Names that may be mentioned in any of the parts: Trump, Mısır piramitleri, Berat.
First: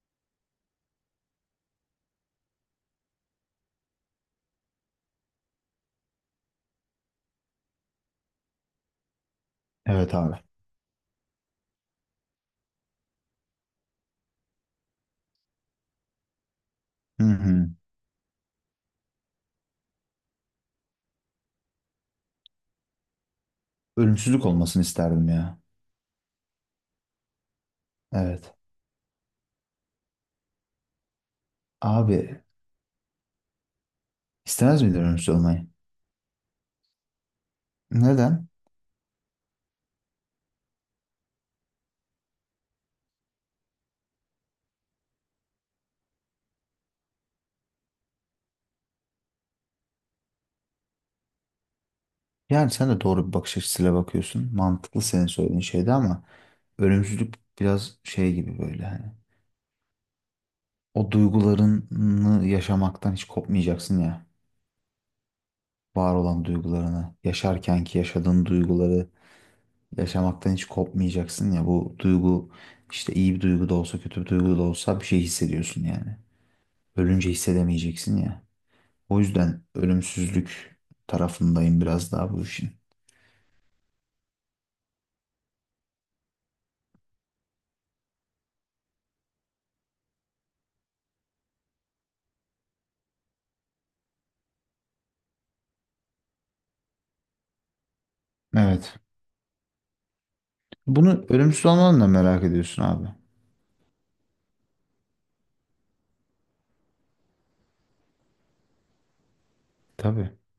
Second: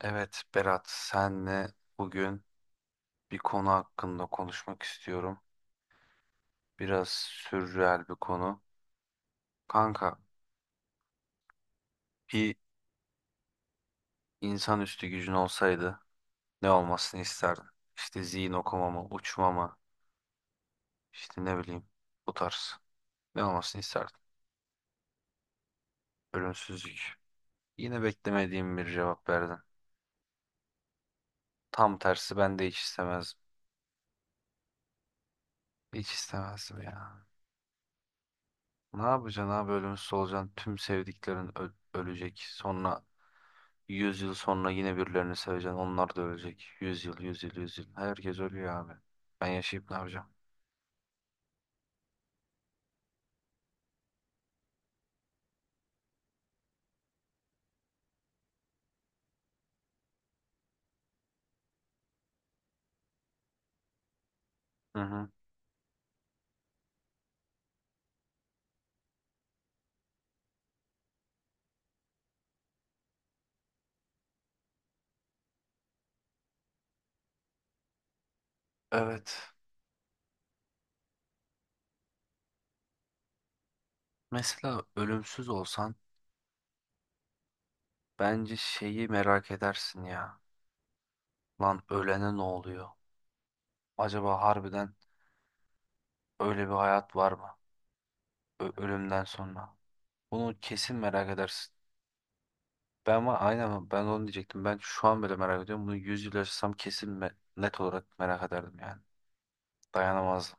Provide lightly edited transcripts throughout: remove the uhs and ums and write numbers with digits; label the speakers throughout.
Speaker 1: Evet Berat, senle bugün bir konu hakkında konuşmak istiyorum. Biraz sürreel bir konu.
Speaker 2: Evet
Speaker 1: Kanka,
Speaker 2: abi.
Speaker 1: bir insanüstü gücün olsaydı ne olmasını
Speaker 2: Hı
Speaker 1: isterdin?
Speaker 2: hı.
Speaker 1: İşte zihin okuma mı, uçma mı, işte ne bileyim bu tarz. Ne olmasını isterdin?
Speaker 2: Ölümsüzlük olmasını isterdim ya.
Speaker 1: Ölümsüzlük. Yine
Speaker 2: Evet.
Speaker 1: beklemediğim bir cevap verdin. Tam
Speaker 2: Abi,
Speaker 1: tersi ben de hiç istemezdim.
Speaker 2: istemez miydin ölümsüz olmayı?
Speaker 1: Hiç istemezdim ya.
Speaker 2: Neden?
Speaker 1: Ne yapacaksın abi, ölümsüz olacaksın. Tüm sevdiklerin ölecek. Sonra yüz yıl sonra yine birilerini seveceksin. Onlar da ölecek. 100 yıl, 100 yıl, 100 yıl. Herkes ölüyor abi. Ben yaşayıp ne yapacağım?
Speaker 2: Yani sen de doğru bir bakış açısıyla bakıyorsun. Mantıklı senin söylediğin şeyde ama ölümsüzlük biraz şey gibi böyle hani. O duygularını yaşamaktan hiç kopmayacaksın ya.
Speaker 1: Hı hı.
Speaker 2: Var olan duygularını, yaşarkenki yaşadığın duyguları yaşamaktan hiç kopmayacaksın ya. Bu duygu işte iyi bir duygu da olsa kötü bir duygu da olsa bir şey hissediyorsun yani. Ölünce hissedemeyeceksin ya. O
Speaker 1: Evet.
Speaker 2: yüzden ölümsüzlük tarafındayım biraz daha bu işin.
Speaker 1: Mesela ölümsüz olsan bence şeyi merak edersin ya. Lan ölene ne oluyor? Acaba harbiden öyle bir hayat var mı?
Speaker 2: Evet.
Speaker 1: Ölümden sonra. Bunu kesin
Speaker 2: Bunu
Speaker 1: merak
Speaker 2: ölümsüz
Speaker 1: edersin.
Speaker 2: olmanı da merak ediyorsun abi.
Speaker 1: Ben ama aynen ben onu diyecektim. Ben şu an bile merak ediyorum. Bunu 100 yıl yaşasam kesin net olarak merak ederdim yani.
Speaker 2: Tabii.
Speaker 1: Dayanamazdım.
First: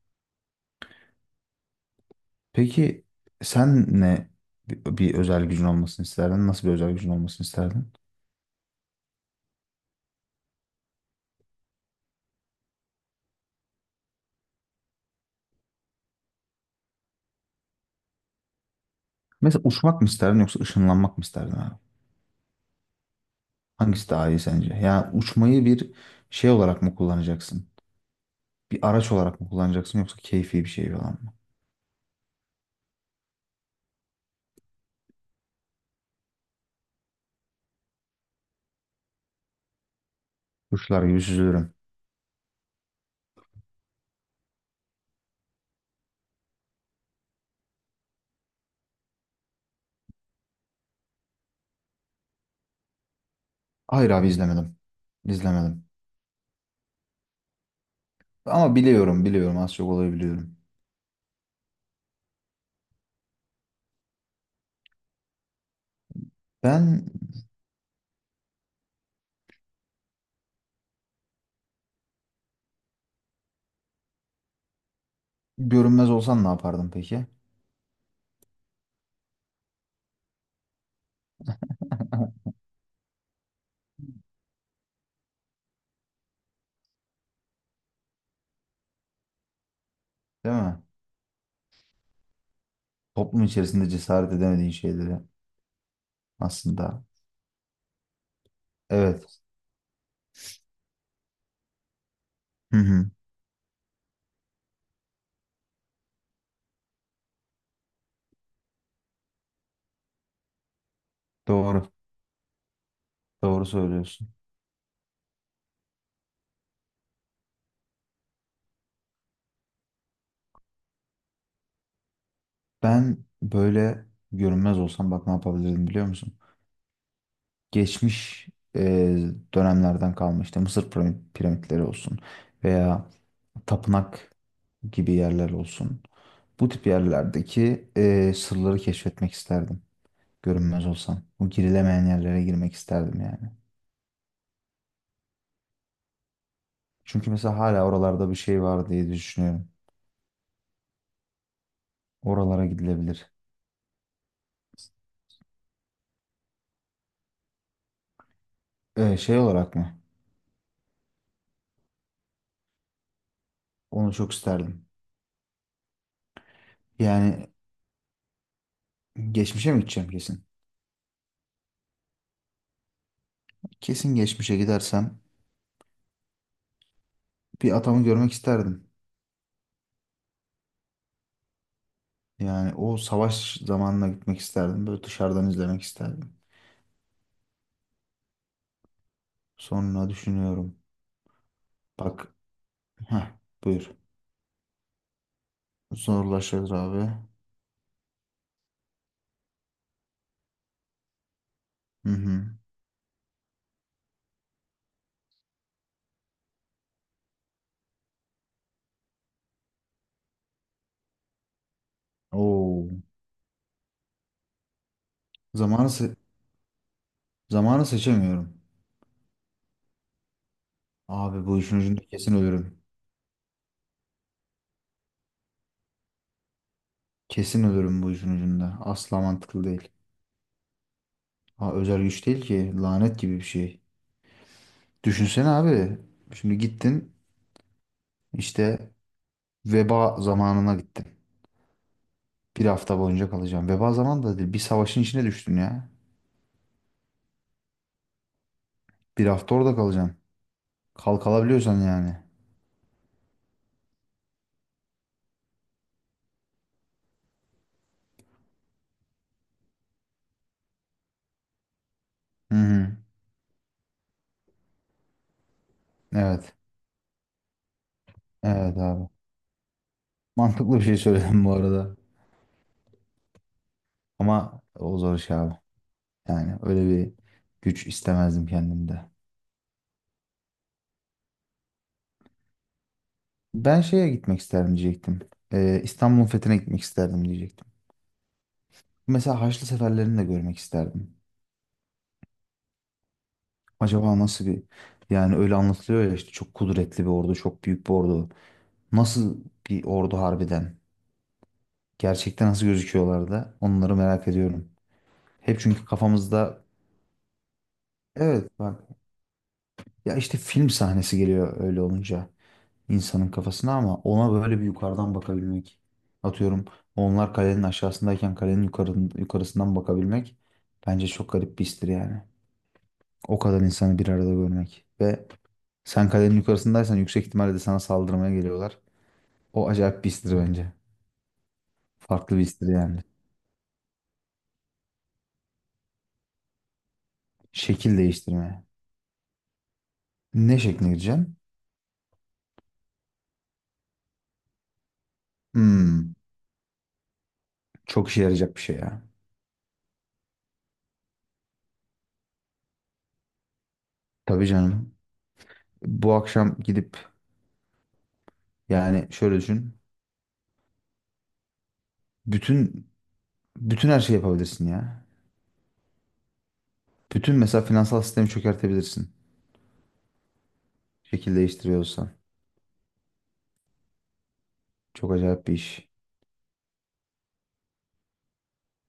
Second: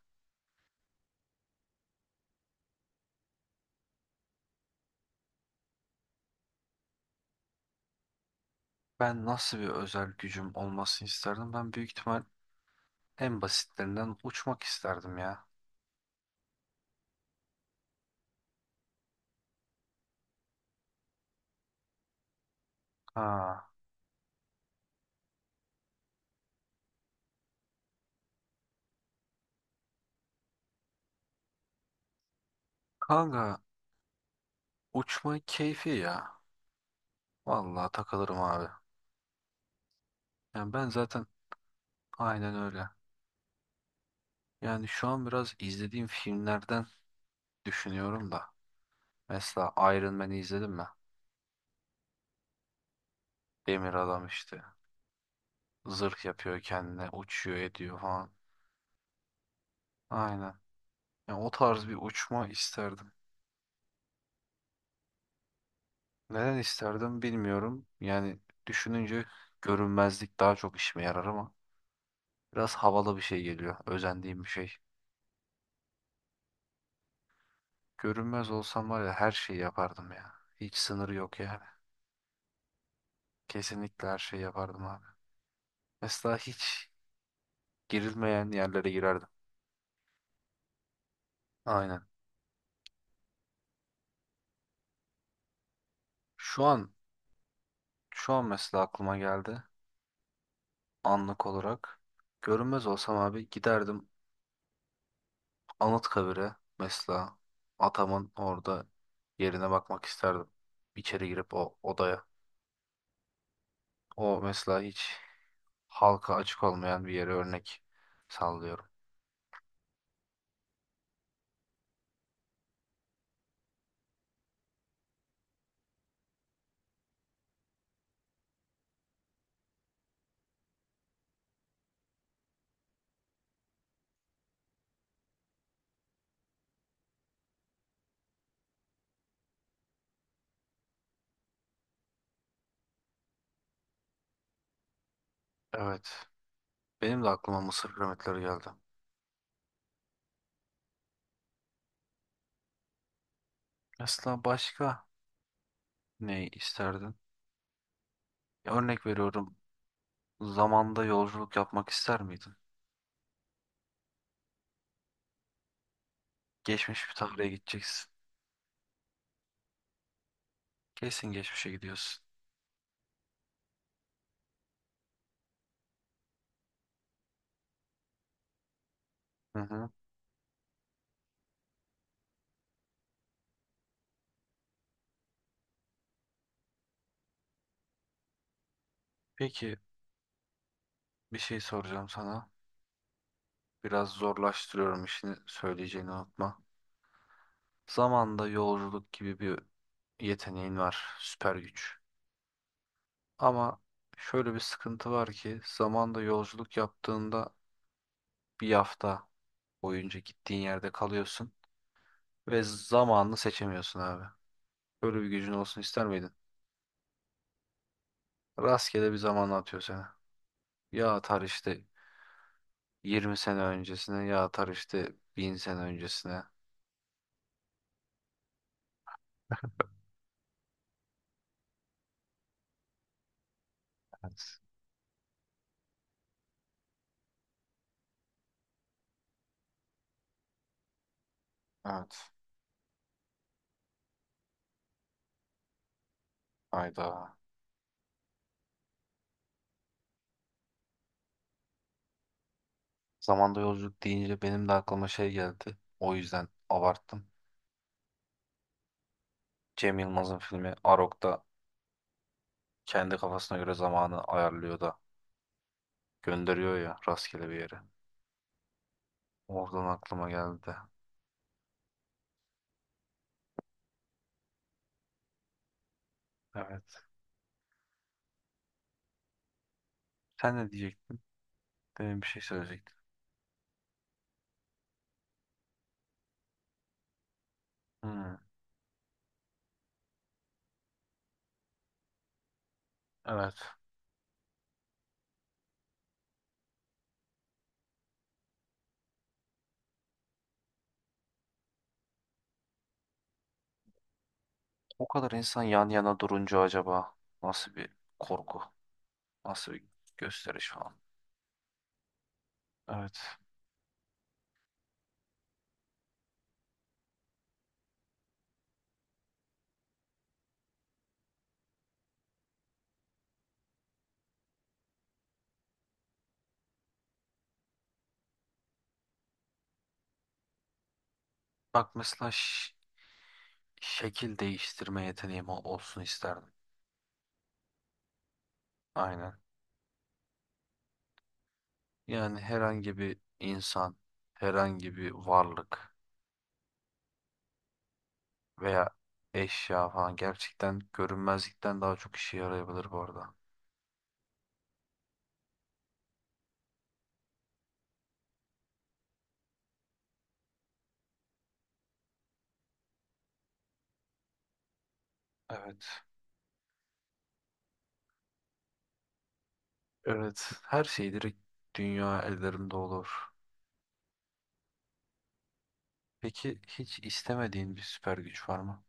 Speaker 2: Peki sen ne bir özel gücün olmasını isterdin? Nasıl bir özel gücün olmasını isterdin?
Speaker 1: Ben nasıl bir özel gücüm olmasını isterdim? Ben büyük ihtimal en basitlerinden uçmak isterdim ya.
Speaker 2: Mesela uçmak mı isterdin yoksa ışınlanmak mı isterdin abi?
Speaker 1: Ha.
Speaker 2: Hangisi daha iyi sence? Yani uçmayı bir şey olarak mı kullanacaksın? Bir araç olarak mı kullanacaksın yoksa keyfi bir şey falan mı?
Speaker 1: Kanka, uçmayı keyfi ya. Vallahi takılırım abi. Yani ben
Speaker 2: Kuşlar gibi
Speaker 1: zaten
Speaker 2: süzülürüm.
Speaker 1: aynen öyle. Yani şu an biraz izlediğim filmlerden düşünüyorum da. Mesela Iron Man'i izledin mi? Demir
Speaker 2: Hayır
Speaker 1: adam
Speaker 2: abi,
Speaker 1: işte.
Speaker 2: izlemedim. İzlemedim.
Speaker 1: Zırh yapıyor kendine, uçuyor ediyor falan.
Speaker 2: Ama biliyorum az çok olayı
Speaker 1: Aynen.
Speaker 2: biliyorum.
Speaker 1: Yani o tarz bir uçma isterdim. Neden
Speaker 2: Ben
Speaker 1: isterdim bilmiyorum. Yani düşününce görünmezlik daha çok işime yarar ama biraz havalı bir şey geliyor. Özendiğim bir şey.
Speaker 2: görünmez olsan ne yapardın peki?
Speaker 1: Görünmez olsam var ya, her şeyi yapardım ya. Hiç sınırı yok yani. Kesinlikle her şeyi yapardım abi. Mesela hiç girilmeyen yerlere girerdim.
Speaker 2: Değil mi?
Speaker 1: Aynen.
Speaker 2: Toplum içerisinde cesaret edemediğin şeyleri
Speaker 1: Şu an
Speaker 2: aslında.
Speaker 1: şu an mesela aklıma
Speaker 2: Evet.
Speaker 1: geldi anlık olarak.
Speaker 2: Hı
Speaker 1: Görünmez
Speaker 2: hı.
Speaker 1: olsam abi giderdim Anıtkabir'e, mesela atamın orada yerine bakmak isterdim. İçeri girip o
Speaker 2: Doğru.
Speaker 1: odaya.
Speaker 2: Doğru söylüyorsun.
Speaker 1: O mesela hiç halka açık olmayan bir yere örnek sallıyorum.
Speaker 2: Ben böyle görünmez olsam bak ne yapabilirdim biliyor musun? Geçmiş e, dönemlerden kalma işte Mısır piramitleri olsun veya tapınak gibi yerler olsun. Bu tip yerlerdeki sırları keşfetmek isterdim. Görünmez olsam. Bu girilemeyen yerlere girmek isterdim yani.
Speaker 1: Evet. Benim de
Speaker 2: Çünkü mesela
Speaker 1: aklıma
Speaker 2: hala
Speaker 1: Mısır
Speaker 2: oralarda bir
Speaker 1: piramitleri
Speaker 2: şey
Speaker 1: geldi.
Speaker 2: var diye düşünüyorum. Oralara gidilebilir.
Speaker 1: Mesela başka ne isterdin? Ya, örnek
Speaker 2: Şey
Speaker 1: veriyorum.
Speaker 2: olarak mı?
Speaker 1: Zamanda yolculuk yapmak ister miydin?
Speaker 2: Onu çok isterdim.
Speaker 1: Geçmiş bir tarihe
Speaker 2: Yani
Speaker 1: gideceksin.
Speaker 2: geçmişe mi gideceğim kesin?
Speaker 1: Kesin geçmişe gidiyorsun.
Speaker 2: Kesin geçmişe gidersem bir atamı görmek isterdim.
Speaker 1: Hı hı.
Speaker 2: Yani o savaş zamanına gitmek isterdim. Böyle dışarıdan izlemek isterdim.
Speaker 1: Peki,
Speaker 2: Sonra düşünüyorum.
Speaker 1: bir şey soracağım
Speaker 2: Bak,
Speaker 1: sana.
Speaker 2: heh, buyur.
Speaker 1: Biraz zorlaştırıyorum, işini söyleyeceğini unutma.
Speaker 2: Zorlaşır abi.
Speaker 1: Zamanda yolculuk gibi bir yeteneğin var. Süper güç.
Speaker 2: Hı hı.
Speaker 1: Ama şöyle bir sıkıntı var ki, zamanda yolculuk yaptığında bir hafta boyunca gittiğin yerde kalıyorsun ve
Speaker 2: Oo.
Speaker 1: zamanını seçemiyorsun abi. Böyle bir gücün olsun
Speaker 2: Zamanı,
Speaker 1: ister
Speaker 2: se-
Speaker 1: miydin?
Speaker 2: zamanı seçemiyorum.
Speaker 1: Rastgele bir zamana atıyor seni. Ya atar
Speaker 2: Abi, bu işin
Speaker 1: işte
Speaker 2: ucunda kesin ölürüm.
Speaker 1: 20 sene öncesine, ya atar işte 1000 sene öncesine.
Speaker 2: Kesin ölürüm bu işin ucunda. Asla mantıklı değil. Ha, özel güç değil ki. Lanet gibi bir şey.
Speaker 1: Evet.
Speaker 2: Düşünsene abi. Şimdi gittin, işte veba zamanına gittin.
Speaker 1: Evet.
Speaker 2: Bir hafta boyunca kalacaksın. Veba zamanı da değil. Bir savaşın içine düştün ya.
Speaker 1: Hayda.
Speaker 2: Bir hafta orada kalacaksın. Kalkalabiliyorsan yani.
Speaker 1: Zamanda yolculuk deyince benim de aklıma şey geldi. O yüzden abarttım. Cem Yılmaz'ın filmi Arok'ta
Speaker 2: Hı hı.
Speaker 1: kendi kafasına göre zamanı ayarlıyor da.
Speaker 2: Evet.
Speaker 1: Gönderiyor ya rastgele bir yere.
Speaker 2: Evet abi.
Speaker 1: Oradan aklıma geldi.
Speaker 2: Mantıklı bir şey söyledim bu arada. Ama o zor iş abi. Yani öyle
Speaker 1: Evet.
Speaker 2: bir güç istemezdim kendimde.
Speaker 1: Sen ne diyecektin? Demin bir şey söyleyecektin.
Speaker 2: Ben şeye gitmek isterdim diyecektim. İstanbul'un fethine gitmek isterdim diyecektim.
Speaker 1: Hmm,
Speaker 2: Mesela Haçlı seferlerini de görmek isterdim.
Speaker 1: evet.
Speaker 2: Acaba nasıl bir, yani öyle anlatılıyor ya işte çok kudretli bir ordu, çok büyük bir ordu. Nasıl bir ordu harbiden? Gerçekten nasıl gözüküyorlar, da onları merak ediyorum.
Speaker 1: O kadar
Speaker 2: Hep
Speaker 1: insan
Speaker 2: çünkü
Speaker 1: yan yana durunca
Speaker 2: kafamızda,
Speaker 1: acaba nasıl bir
Speaker 2: evet
Speaker 1: korku,
Speaker 2: bak,
Speaker 1: nasıl bir
Speaker 2: ya işte film
Speaker 1: gösteriş falan.
Speaker 2: sahnesi geliyor öyle olunca
Speaker 1: Evet.
Speaker 2: insanın kafasına, ama ona böyle bir yukarıdan bakabilmek. Atıyorum, onlar kalenin aşağısındayken kalenin yukarısından bakabilmek bence çok garip bir histir yani. O kadar insanı bir arada görmek. Ve sen kalenin yukarısındaysan yüksek ihtimalle de sana saldırmaya geliyorlar. O acayip bir histir bence.
Speaker 1: Bak mesela
Speaker 2: Farklı bir histir yani.
Speaker 1: şekil değiştirme yeteneğim olsun isterdim.
Speaker 2: Şekil değiştirmeye.
Speaker 1: Aynen.
Speaker 2: Ne şekline gireceğim?
Speaker 1: Yani herhangi bir insan, herhangi bir varlık
Speaker 2: Hmm, çok işe yarayacak bir şey
Speaker 1: veya
Speaker 2: ya.
Speaker 1: eşya falan gerçekten görünmezlikten daha çok işe yarayabilir bu arada.
Speaker 2: Tabii canım. Bu akşam gidip, yani şöyle düşün. Bütün bütün her şeyi yapabilirsin ya.
Speaker 1: Evet.
Speaker 2: Bütün mesela finansal sistemi çökertebilirsin.
Speaker 1: Evet, her şey
Speaker 2: Şekil
Speaker 1: direkt
Speaker 2: değiştiriyorsan.
Speaker 1: dünya ellerimde olur.
Speaker 2: Çok acayip bir iş.
Speaker 1: Peki hiç istemediğin bir süper güç var mı?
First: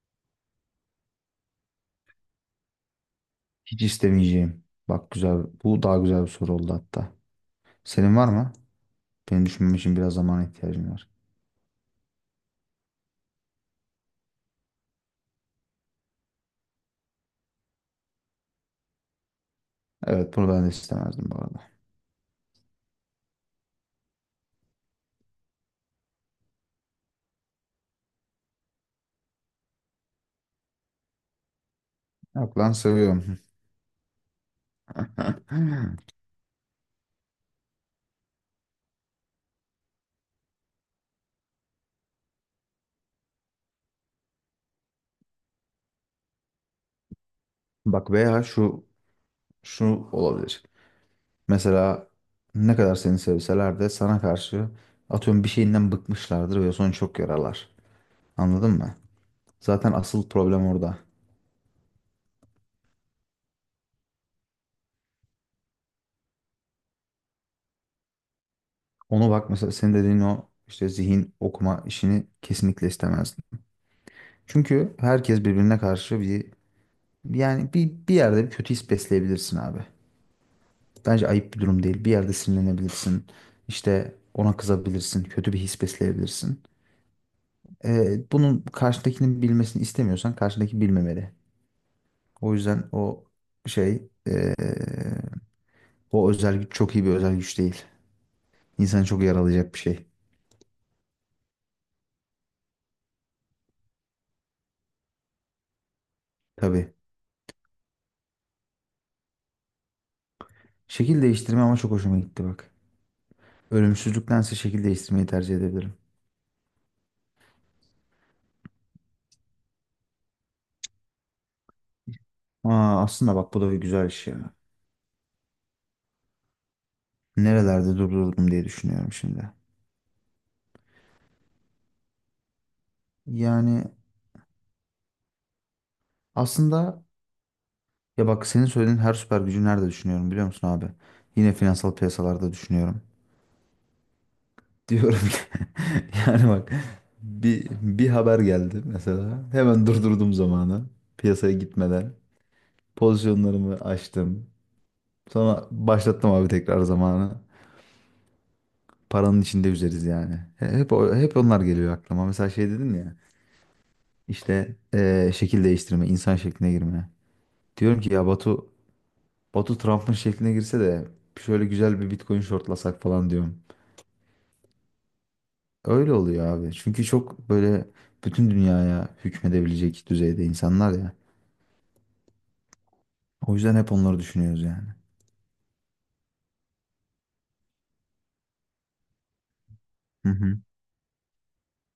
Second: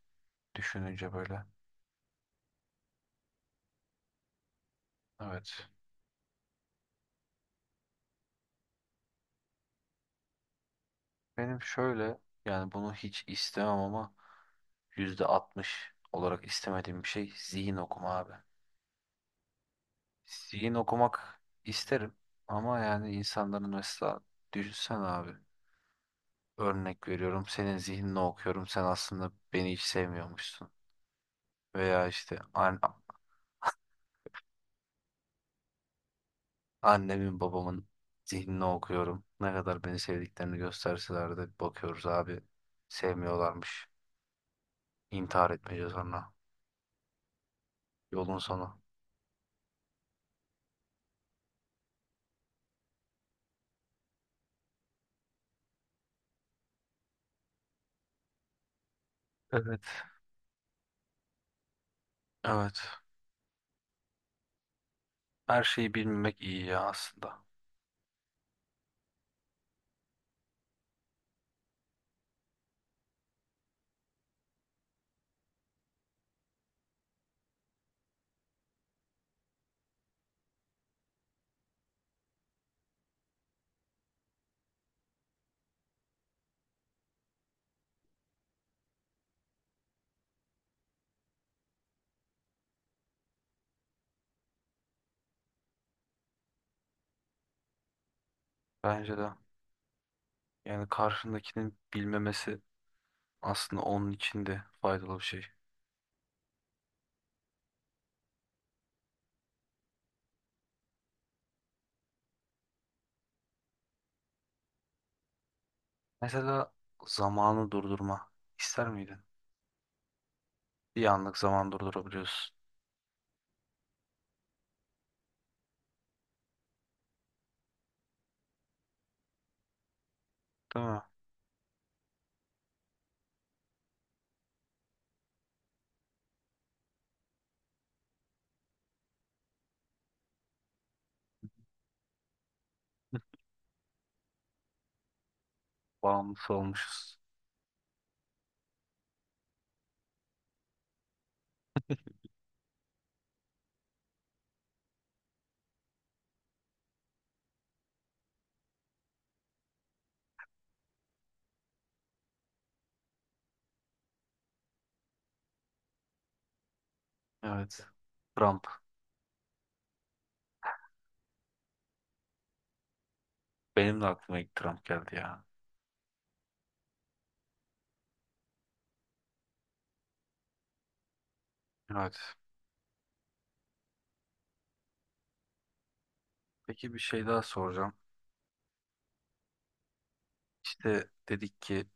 Speaker 1: Düşününce böyle.
Speaker 2: Hiç istemeyeceğim. Bak güzel.
Speaker 1: Evet.
Speaker 2: Bu daha güzel bir soru oldu hatta. Senin var mı? Benim düşünmem için biraz zamana ihtiyacım var.
Speaker 1: Benim şöyle, yani bunu hiç istemem ama %60 olarak istemediğim bir şey zihin okuma abi.
Speaker 2: Evet, bunu ben de
Speaker 1: Zihin
Speaker 2: istemezdim bu
Speaker 1: okumak
Speaker 2: arada.
Speaker 1: isterim ama yani insanların, mesela düşünsen abi, örnek veriyorum senin zihnini okuyorum, sen aslında beni hiç sevmiyormuşsun. Veya işte,
Speaker 2: Yok lan, seviyorum.
Speaker 1: annemin babamın zihnini okuyorum. Ne kadar beni sevdiklerini gösterseler de bakıyoruz abi. Sevmiyorlarmış. İntihar etmeyeceğiz sonra.
Speaker 2: Bak,
Speaker 1: Yolun
Speaker 2: veya
Speaker 1: sonu.
Speaker 2: şu olabilir. Mesela ne kadar seni sevseler de sana karşı, atıyorum, bir şeyinden bıkmışlardır ve sonra çok yararlar. Anladın mı?
Speaker 1: Evet.
Speaker 2: Zaten asıl problem orada.
Speaker 1: Evet. Her şeyi bilmemek iyi ya aslında.
Speaker 2: Onu bak, mesela senin dediğin o işte zihin okuma işini kesinlikle istemezdim. Çünkü herkes birbirine karşı bir, yani bir yerde bir kötü his besleyebilirsin abi. Bence ayıp bir durum değil. Bir yerde sinirlenebilirsin. İşte ona kızabilirsin. Kötü bir his besleyebilirsin. Bunun karşıdakinin bilmesini istemiyorsan karşıdaki bilmemeli. O yüzden şey ee, o özel güç çok iyi bir özel güç değil. İnsanı
Speaker 1: Bence
Speaker 2: çok
Speaker 1: de.
Speaker 2: yaralayacak bir şey.
Speaker 1: Yani karşındakinin bilmemesi aslında onun için de faydalı bir şey.
Speaker 2: Tabii. Şekil değiştirme ama çok hoşuma gitti bak. Ölümsüzlüktense şekil değiştirmeyi tercih edebilirim.
Speaker 1: Mesela zamanı durdurma. İster miydin? Bir anlık zaman durdurabiliyorsun.
Speaker 2: Aa, aslında bak, bu da bir güzel iş ya. Nerelerde durdurdum diye düşünüyorum şimdi.
Speaker 1: Değil mi?
Speaker 2: Yani aslında, ya bak, senin söylediğin her süper gücü nerede düşünüyorum biliyor musun abi? Yine finansal piyasalarda düşünüyorum. Diyorum ki yani
Speaker 1: Bağımlısı
Speaker 2: bak,
Speaker 1: olmuşuz.
Speaker 2: bir haber geldi mesela. Hemen durdurdum zamanı. Piyasaya gitmeden. Pozisyonlarımı açtım. Sonra başlattım abi tekrar zamanı. Paranın içinde üzeriz yani. Hep onlar geliyor aklıma. Mesela şey dedim ya, işte şekil değiştirme, insan şekline girme.
Speaker 1: Evet.
Speaker 2: Diyorum ki ya
Speaker 1: Trump.
Speaker 2: Batu, Batu Trump'ın şekline girse de şöyle güzel bir Bitcoin shortlasak falan diyorum.
Speaker 1: Benim de aklıma ilk Trump geldi ya.
Speaker 2: Öyle oluyor abi. Çünkü çok böyle bütün dünyaya hükmedebilecek düzeyde insanlar ya.
Speaker 1: Evet.
Speaker 2: O yüzden hep onları düşünüyoruz yani.
Speaker 1: Peki, bir şey daha soracağım.
Speaker 2: Hı hı.
Speaker 1: İşte dedik ki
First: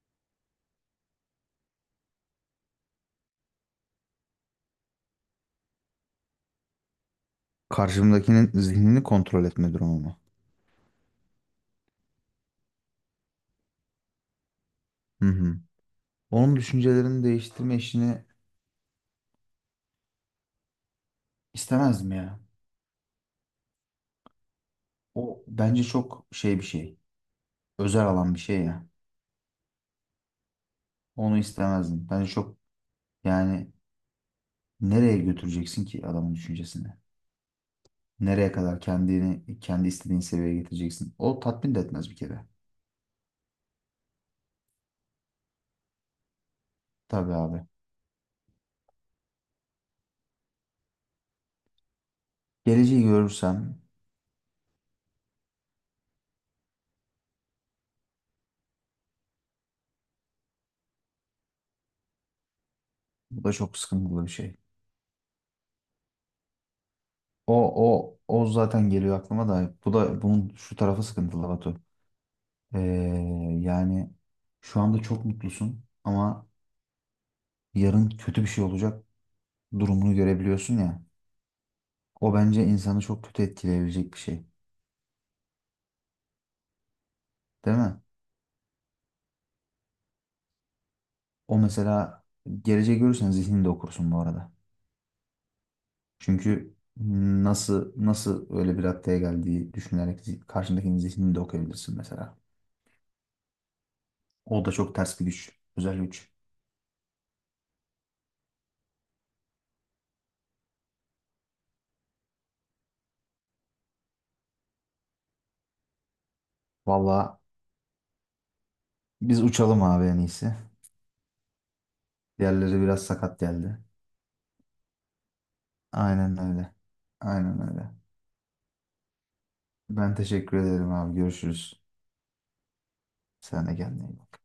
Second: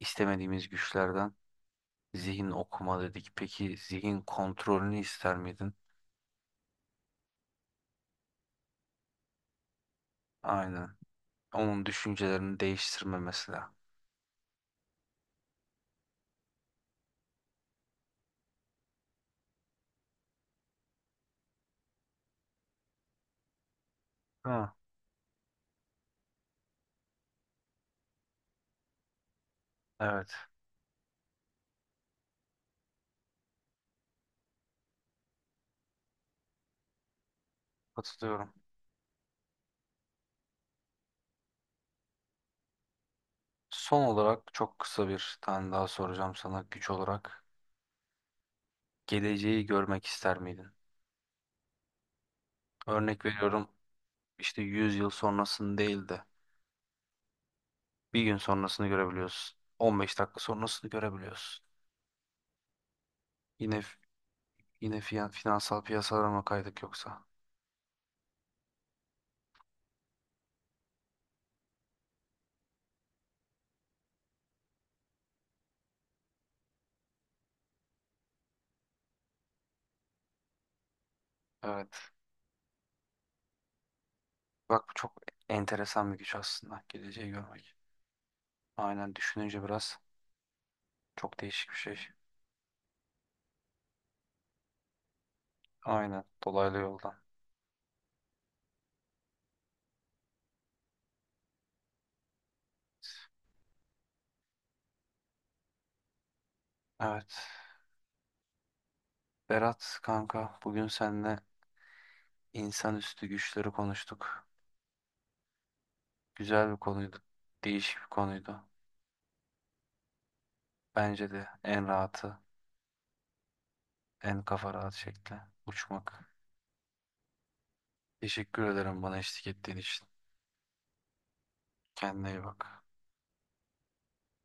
Speaker 1: istemediğimiz güçlerden zihin okuma dedik. Peki zihin kontrolünü ister miydin?
Speaker 2: Karşımdakinin zihnini kontrol etme durumu mu?
Speaker 1: Aynen. Onun düşüncelerini değiştirme mesela.
Speaker 2: Hı hı. Onun düşüncelerini değiştirme işini istemezdim ya.
Speaker 1: Ha,
Speaker 2: O bence çok şey bir şey. Özel alan bir şey ya.
Speaker 1: evet.
Speaker 2: Onu istemezdim. Bence çok, yani nereye götüreceksin ki adamın düşüncesini? Nereye
Speaker 1: Katılıyorum.
Speaker 2: kadar kendini kendi istediğin seviyeye getireceksin? O tatmin de etmez bir kere.
Speaker 1: Son olarak çok kısa bir tane daha soracağım sana güç
Speaker 2: Tabii
Speaker 1: olarak.
Speaker 2: abi.
Speaker 1: Geleceği görmek ister miydin?
Speaker 2: Geleceği
Speaker 1: Örnek veriyorum,
Speaker 2: görürsem
Speaker 1: işte 100 yıl sonrasını değil de bir gün sonrasını görebiliyorsun, 15 dakika sonrasını görebiliyorsun.
Speaker 2: bu da çok
Speaker 1: Yine
Speaker 2: sıkıntılı bir şey.
Speaker 1: yine finansal piyasalara mı kaydık yoksa?
Speaker 2: O zaten geliyor aklıma da bu da bunun şu tarafı sıkıntılı Batu. Ee, yani şu anda çok mutlusun ama yarın kötü bir şey olacak durumunu görebiliyorsun ya.
Speaker 1: Evet.
Speaker 2: O bence insanı çok kötü etkileyebilecek bir şey.
Speaker 1: Bak, bu çok enteresan bir güç aslında. Geleceği görmek.
Speaker 2: Değil mi?
Speaker 1: Aynen, düşününce biraz çok
Speaker 2: O
Speaker 1: değişik bir şey.
Speaker 2: mesela geleceği görürsen zihnini okursun bu arada.
Speaker 1: Aynen.
Speaker 2: Çünkü
Speaker 1: Dolaylı yoldan.
Speaker 2: nasıl öyle bir raddeye geldiği düşünerek karşındakinin zihnini de okuyabilirsin mesela. O da çok ters bir güç, özel güç.
Speaker 1: Evet. Berat kanka, bugün seninle insanüstü güçleri konuştuk. Güzel bir konuydu.
Speaker 2: Vallahi,
Speaker 1: Değişik bir konuydu.
Speaker 2: biz uçalım abi en iyisi.
Speaker 1: Bence de en rahatı,
Speaker 2: Diğerleri biraz sakat geldi.
Speaker 1: en kafa rahat şekli uçmak.
Speaker 2: Aynen öyle. Aynen öyle.
Speaker 1: Teşekkür ederim bana eşlik ettiğin için.
Speaker 2: Ben teşekkür ederim abi. Görüşürüz.
Speaker 1: Kendine iyi bak.
Speaker 2: Sen de kendine iyi bak.